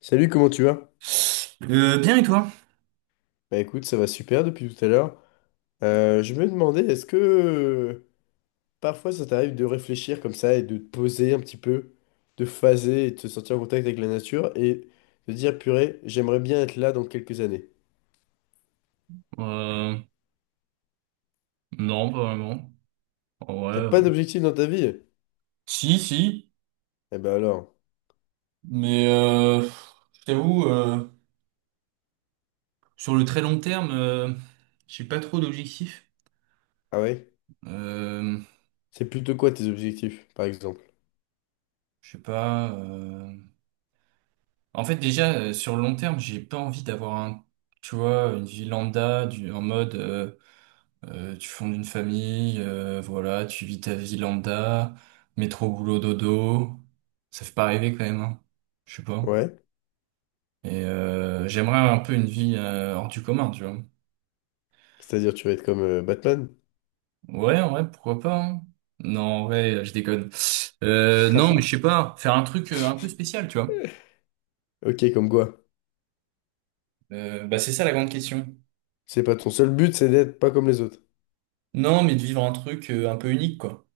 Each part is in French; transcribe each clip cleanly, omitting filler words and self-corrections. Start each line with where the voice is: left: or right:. left: Salut, comment tu vas?
right: Bien et toi?
left: Bah écoute, ça va super depuis tout à l'heure. Je me demandais, est-ce que parfois ça t'arrive de réfléchir comme ça et de te poser un petit peu, de phaser et de te sentir en contact avec la nature et de dire, purée, j'aimerais bien être là dans quelques années.
right: Euh, non, pas vraiment. En vrai,
left: T'as pas d'objectif dans ta vie?
right: si, si,
left: Eh ben alors,
right: mais je t'avoue, sur le très long terme, j'ai pas trop d'objectifs.
left: ah ouais?
right: Euh,
left: C'est plutôt quoi tes objectifs, par exemple?
right: je sais pas. En fait, déjà, sur le long terme, j'ai pas envie d'avoir un, tu vois, une vie lambda, du, en mode, tu fondes une famille, voilà, tu vis ta vie lambda, métro, boulot, dodo. Ça fait pas rêver quand même, hein. Je sais pas.
left: Ouais?
right: Et j'aimerais un peu une vie hors du commun, tu vois.
left: C'est-à-dire tu vas être comme Batman?
right: Ouais, ouais, pourquoi pas, hein. Non, en vrai, je déconne. Non, mais je sais pas, faire un truc un peu spécial, tu vois.
left: Ok, comme quoi?
right: Bah c'est ça la grande question.
left: C'est pas ton seul but, c'est d'être pas comme les autres.
right: Non, mais de vivre un truc un peu unique, quoi.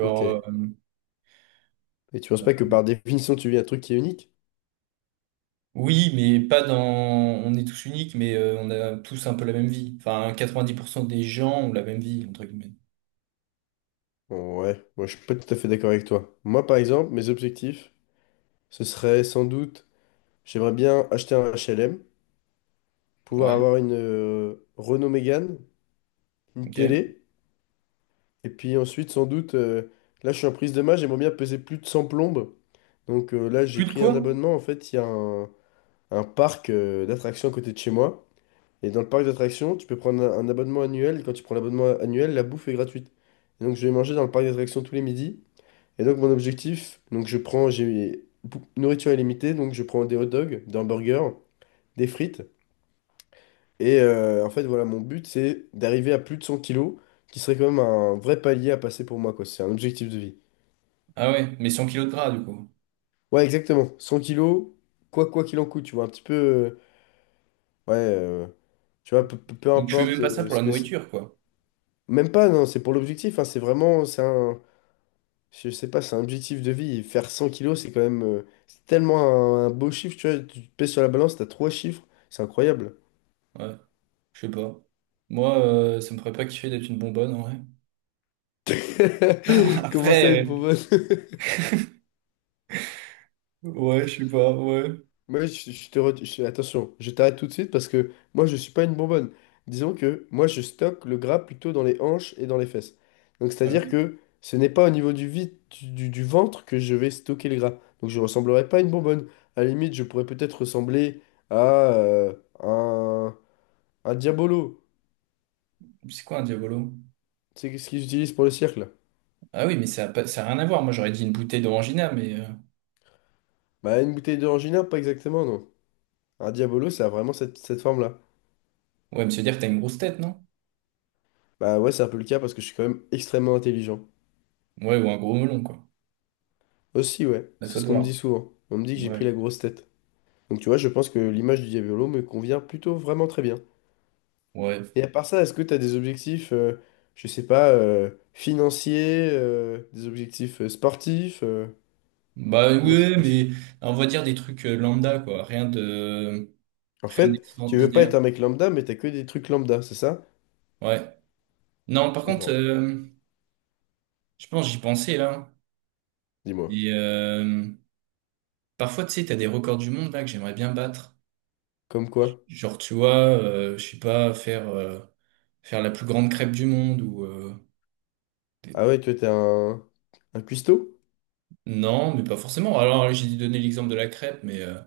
left: Ok. Et tu penses pas que par définition, tu vis un truc qui est unique?
right: oui, mais pas dans... On est tous uniques, mais on a tous un peu la même vie. Enfin, 90% des gens ont la même vie, entre guillemets.
left: Ouais, moi je suis pas tout à fait d'accord avec toi. Moi par exemple, mes objectifs, ce serait sans doute, j'aimerais bien acheter un HLM, pouvoir
right: Ouais,
left: avoir une Renault Mégane, une
right: ok.
left: télé, et puis ensuite sans doute, là je suis en prise de main, j'aimerais bien peser plus de 100 plombes. Donc là j'ai
right: Plus de
left: pris un
right: quoi?
left: abonnement, en fait il y a un parc d'attractions à côté de chez moi. Et dans le parc d'attractions, tu peux prendre un abonnement annuel, et quand tu prends l'abonnement annuel, la bouffe est gratuite. Et donc je vais manger dans le parc d'attractions tous les midis. Et donc, mon objectif, donc je prends, nourriture illimitée, donc je prends des hot dogs, des hamburgers, des frites. Et en fait, voilà, mon but, c'est d'arriver à plus de 100 kilos, qui serait quand même un vrai palier à passer pour moi, quoi. C'est un objectif de vie.
right: Ah ouais, mais 100 kilos de gras, du coup.
left: Ouais, exactement. 100 kilos, quoi qu'il en coûte, tu vois, un petit peu. Ouais, tu vois, peu
right: Donc tu fais même
left: importe
right: pas ça pour
left: ce
right: la
left: que c'est.
right: nourriture, quoi.
left: Même pas, non, c'est pour l'objectif, hein, c'est vraiment, c'est un, je sais pas, c'est un objectif de vie. Faire 100 kilos, c'est quand même c'est tellement un beau chiffre, tu vois. Tu te pèses sur la balance, t'as trois chiffres, c'est incroyable.
right: Ouais, je sais pas. Moi, ça me ferait pas kiffer d'être une bonbonne, en vrai.
left: Comment ça,
right: Après,
left: une bonbonne?
right: ouais, je sais pas, ouais.
left: Moi, je te re- je- attention, je t'arrête tout de suite parce que moi, je suis pas une bonbonne. Disons que moi, je stocke le gras plutôt dans les hanches et dans les fesses. Donc,
right: Euh,
left: c'est-à-dire que ce n'est pas au niveau du vide du ventre que je vais stocker le gras. Donc, je ressemblerai pas à une bonbonne. À la limite, je pourrais peut-être ressembler à un, un diabolo.
right: c'est quoi un diabolo?
left: C'est ce qu'ils utilisent pour le cirque, là?
right: Ah oui, mais ça a rien à voir. Moi, j'aurais dit une bouteille d'orangina, mais...
left: Bah, une bouteille d'orangina, pas exactement, non. Un diabolo, ça a vraiment cette forme-là.
right: Ouais, me se dire que t'as une grosse tête, non?
left: Bah ouais, c'est un peu le cas parce que je suis quand même extrêmement intelligent.
right: Ouais, ou un gros melon, quoi.
left: Aussi, ouais,
right: À
left: c'est
right: toi de
left: ce qu'on me dit
right: voir.
left: souvent. On me dit que j'ai pris
right: Ouais.
left: la grosse tête. Donc tu vois, je pense que l'image du diabolo me convient plutôt vraiment très bien.
right: Ouais.
left: Et à part ça, est-ce que t'as des objectifs, je sais pas, financiers, des objectifs sportifs.
right: Bah
left: Comment ça se
right: ouais,
left: passe?
right: mais on va dire des trucs lambda, quoi. Rien de...
left: En
right: Rien
left: fait, tu veux pas
right: d'extraordinaire.
left: être un mec lambda, mais t'as que des trucs lambda, c'est ça?
right: Ouais. Non,
left: Je
right: par contre,
left: comprends.
right: je pense, j'y pensais, là.
left: Dis-moi.
right: Et parfois, tu sais, t'as des records du monde, là, que j'aimerais bien battre.
left: Comme quoi?
right: Genre, tu vois, je sais pas, faire la plus grande crêpe du monde ou... des-
left: Ah ouais, toi, t'es un cuistot
right: Non, mais pas forcément. Alors, j'ai donné l'exemple de la crêpe, mais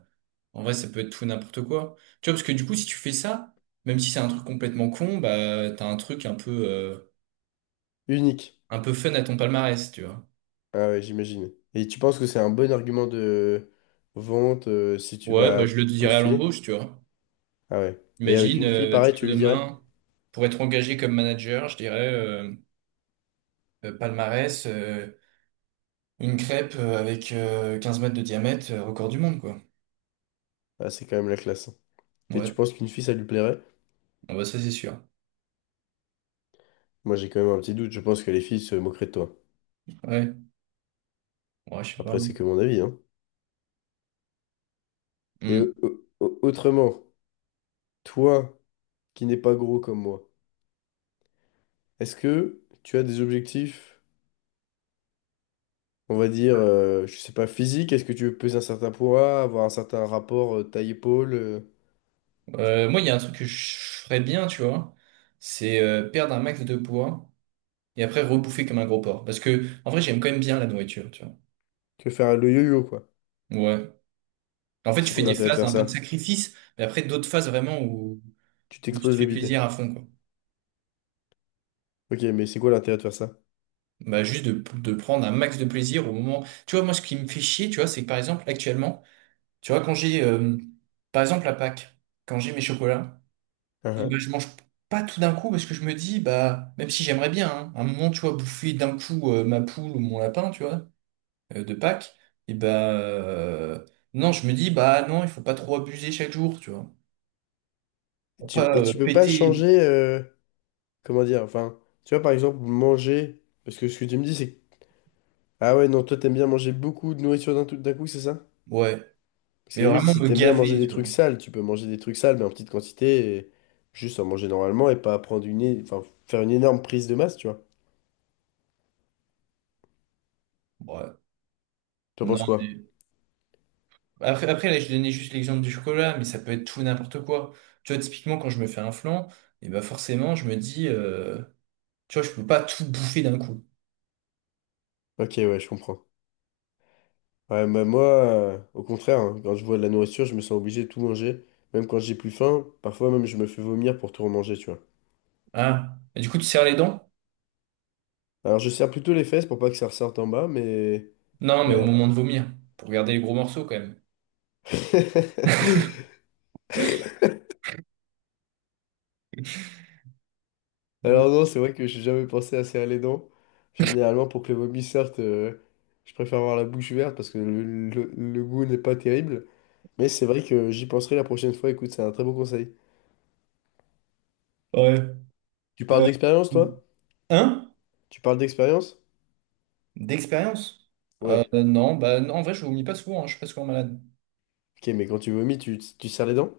right: en vrai, ça peut être tout et n'importe quoi. Tu vois, parce que du coup, si tu fais ça, même si c'est un truc complètement con, bah, t'as un truc
left: unique.
right: un peu fun à ton palmarès, tu vois.
left: Ah ouais, j'imagine. Et tu penses que c'est un bon argument de vente si tu
right: Ouais, bah,
left: vas
right: je le dirais à
left: postuler?
right: l'embauche, tu vois.
left: Ah ouais. Et avec
right: Imagine,
left: une fille,
right: tu
left: pareil, tu
right: vois,
left: lui dirais?
right: demain, pour être engagé comme manager, je dirais palmarès, une crêpe avec 15 mètres de diamètre, record du monde, quoi.
left: Ah, c'est quand même la classe, hein. Et tu
right: Ouais,
left: penses qu'une fille, ça lui plairait?
right: ah bah ça c'est sûr.
left: Moi, j'ai quand même un petit doute. Je pense que les filles se moqueraient de toi.
right: Ouais, ouais, je sais pas.
left: Après, c'est que mon avis, hein. Et
right: Hmm.
left: autrement, toi, qui n'es pas gros comme moi, est-ce que tu as des objectifs, on va dire, je sais pas, physiques? Est-ce que tu veux peser un certain poids, avoir un certain rapport taille-épaule?
right: Moi, il y a un truc que je ferais bien, tu vois, c'est perdre un max de poids et après rebouffer comme un gros porc. Parce que, en vrai, j'aime quand même bien la nourriture, tu vois.
left: Que faire le yo-yo, quoi.
right: Ouais. En
left: Et
right: fait, tu
left: c'est
right: fais
left: quoi
right: des
left: l'intérêt de
right: phases
left: faire
right: un peu de
left: ça?
right: sacrifice, mais après d'autres phases vraiment où,
left: Tu
right: où tu te
left: t'exploses
right: fais
left: le bide.
right: plaisir à fond, quoi.
left: Ok, mais c'est quoi l'intérêt de faire ça?
right: Bah, juste de prendre un max de plaisir au moment. Tu vois, moi, ce qui me fait chier, tu vois, c'est que par exemple, actuellement, tu vois, quand j'ai, par exemple, à Pâques, quand j'ai mes chocolats,
left: Hein,
right: et ben,
left: hein.
right: je mange pas tout d'un coup parce que je me dis, bah, même si j'aimerais bien, hein, à un moment, tu vois, bouffer d'un coup ma poule ou mon lapin, tu vois, de Pâques, et bah, non, je me dis, bah, non, il faut pas trop abuser chaque jour, tu vois,
left: Et
right: pour
left: tu,
right: pas
left: et tu peux pas
right: péter,
left: changer, comment dire, enfin, tu vois, par exemple, manger, parce que ce que tu me dis, c'est que, ah ouais, non, toi, t'aimes bien manger beaucoup de nourriture d'un coup, c'est ça?
right: ouais,
left: Parce
right: mais
left: que limite,
right: vraiment
left: si
right: me
left: t'aimes bien manger
right: gaver,
left: des
right: tu
left: trucs
right: vois,
left: sales, tu peux manger des trucs sales, mais en petite quantité, et juste en manger normalement et pas prendre une, enfin, faire une énorme prise de masse, tu vois.
right: ouais,
left: T'en penses
right: non,
left: quoi?
right: mais après, après là, je donnais juste l'exemple du chocolat, mais ça peut être tout et n'importe quoi, tu vois, typiquement, quand je me fais un flan, et bah, forcément, je me dis, tu vois, je peux pas tout bouffer d'un coup,
left: Ok, ouais, je comprends. Ouais, bah, moi, au contraire, hein, quand je vois de la nourriture, je me sens obligé de tout manger. Même quand j'ai plus faim, parfois même je me fais vomir pour tout remanger, tu vois.
right: hein, et du coup, tu serres les dents.
left: Alors je serre plutôt les fesses pour pas que ça ressorte en bas, mais
right: Non, mais au
left: voilà.
right: moment de vomir, pour regarder les gros morceaux quand même. Euh,
left: Alors non, c'est vrai que j'ai jamais pensé à serrer les dents. Généralement, pour que le vomi sorte, je préfère avoir la bouche ouverte parce que le goût n'est pas terrible. Mais c'est vrai que j'y penserai la prochaine fois. Écoute, c'est un très bon conseil.
right: Ouais.
left: Tu parles
right: Euh,
left: d'expérience, toi?
right: hein?
left: Tu parles d'expérience?
right: D'expérience?
left: Ouais.
right: Non, bah non, en vrai, je vomis pas souvent, hein, je suis pas souvent malade.
left: Ok, mais quand tu vomis, tu serres les dents?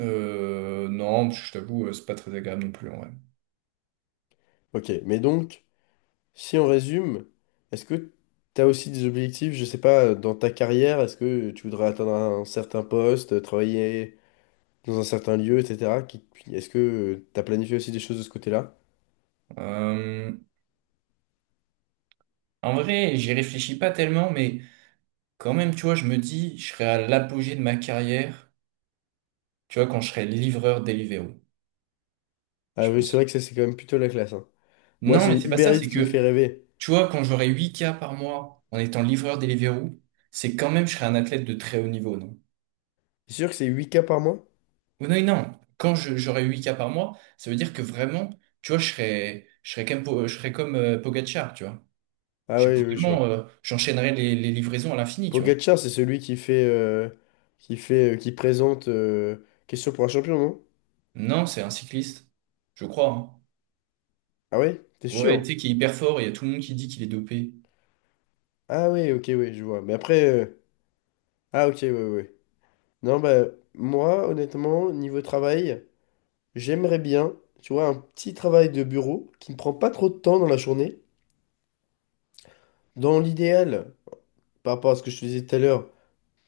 right: Non, je t'avoue, c'est pas très agréable non plus, en vrai.
left: Ok, mais donc, si on résume, est-ce que tu as aussi des objectifs, je sais pas, dans ta carrière? Est-ce que tu voudrais atteindre un certain poste, travailler dans un certain lieu, etc. Est-ce que tu as planifié aussi des choses de ce côté-là?
right: Euh, En vrai, j'y réfléchis pas tellement, mais quand même, tu vois, je me dis, je serai à l'apogée de ma carrière, tu vois, quand je serai livreur Deliveroo,
left: Ah
right: je
left: oui, c'est
right: pense.
left: vrai que ça, c'est quand même plutôt la classe, hein. Moi,
right: Non, mais
left: c'est
right: c'est pas ça,
left: Uber
right: c'est
left: Eats qui me
right: que
left: fait rêver.
right: tu vois, quand j'aurai 8K par mois en étant livreur Deliveroo, c'est quand même, je serai un athlète de très haut niveau, non?
left: C'est sûr que c'est 8K par mois?
right: Ou non, non. J'aurai huit k par mois, ça veut dire que vraiment, tu vois, je serai comme Pogacar, tu vois.
left: Ah
right: Je suis
left: oui, oui, je vois.
right: vraiment, j'enchaînerai les livraisons à l'infini, tu vois.
left: Pogacar, c'est celui qui fait, qui présente Question pour un champion, non?
right: Non, c'est un cycliste. Je crois, hein.
left: Ah oui? T'es
right: Ouais, tu
left: sûr?
right: sais, qui est hyper fort, il y a tout le monde qui dit qu'il est dopé.
left: Ah oui, ok, oui, je vois. Mais après, ah ok, oui, oui. Non, bah, moi, honnêtement, niveau travail, j'aimerais bien, tu vois, un petit travail de bureau qui ne prend pas trop de temps dans la journée. Dans l'idéal, par rapport à ce que je te disais tout à l'heure,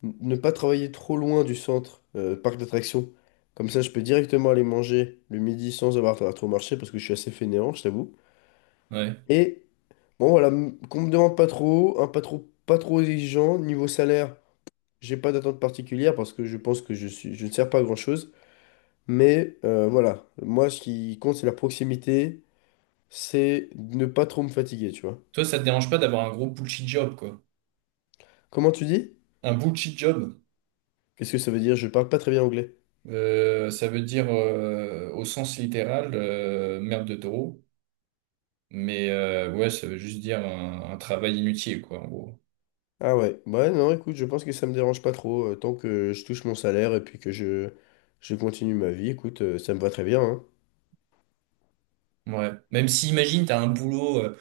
left: Ne pas travailler trop loin du centre, parc d'attractions. Comme ça, je peux directement aller manger le midi sans avoir à trop marcher parce que je suis assez fainéant, je t'avoue.
right: Ouais.
left: Et bon, voilà, qu'on me demande pas trop, pas trop exigeant. Niveau salaire, j'ai pas d'attente particulière parce que je pense que je suis, je ne sers pas à grand-chose. Mais voilà, moi, ce qui compte, c'est la proximité, c'est ne pas trop me fatiguer, tu vois.
right: Toi, ça te dérange pas d'avoir un gros bullshit job, quoi.
left: Comment tu dis?
right: Un bullshit job.
left: Qu'est-ce que ça veut dire? Je parle pas très bien anglais.
right: Ça veut dire au sens littéral merde de taureau, mais ouais, ça veut juste dire un travail inutile, quoi, en gros.
left: Ah ouais, bah ouais, non, écoute, je pense que ça me dérange pas trop, tant que je touche mon salaire et puis je continue ma vie, écoute, ça me va très bien, hein.
right: Ouais. Même si, imagine, t'as un boulot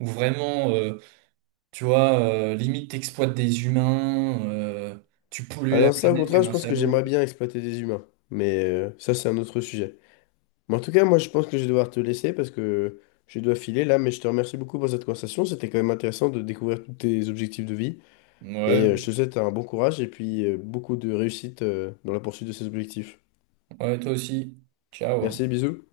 right: où vraiment, tu vois, limite t'exploites des humains, tu pollues
left: Ah
right: la
left: non, ça au
right: planète
left: contraire,
right: comme
left: je
right: un
left: pense que j'aimerais
right: salaud.
left: bien exploiter des humains, mais ça c'est un autre sujet. Mais en tout cas, moi je pense que je vais devoir te laisser parce que je dois filer là, mais je te remercie beaucoup pour cette conversation, c'était quand même intéressant de découvrir tous tes objectifs de vie, et
right: Ouais,
left: je te souhaite un bon courage et puis beaucoup de réussite dans la poursuite de ces objectifs.
right: ouais, toi aussi. Ciao.
left: Merci, bisous.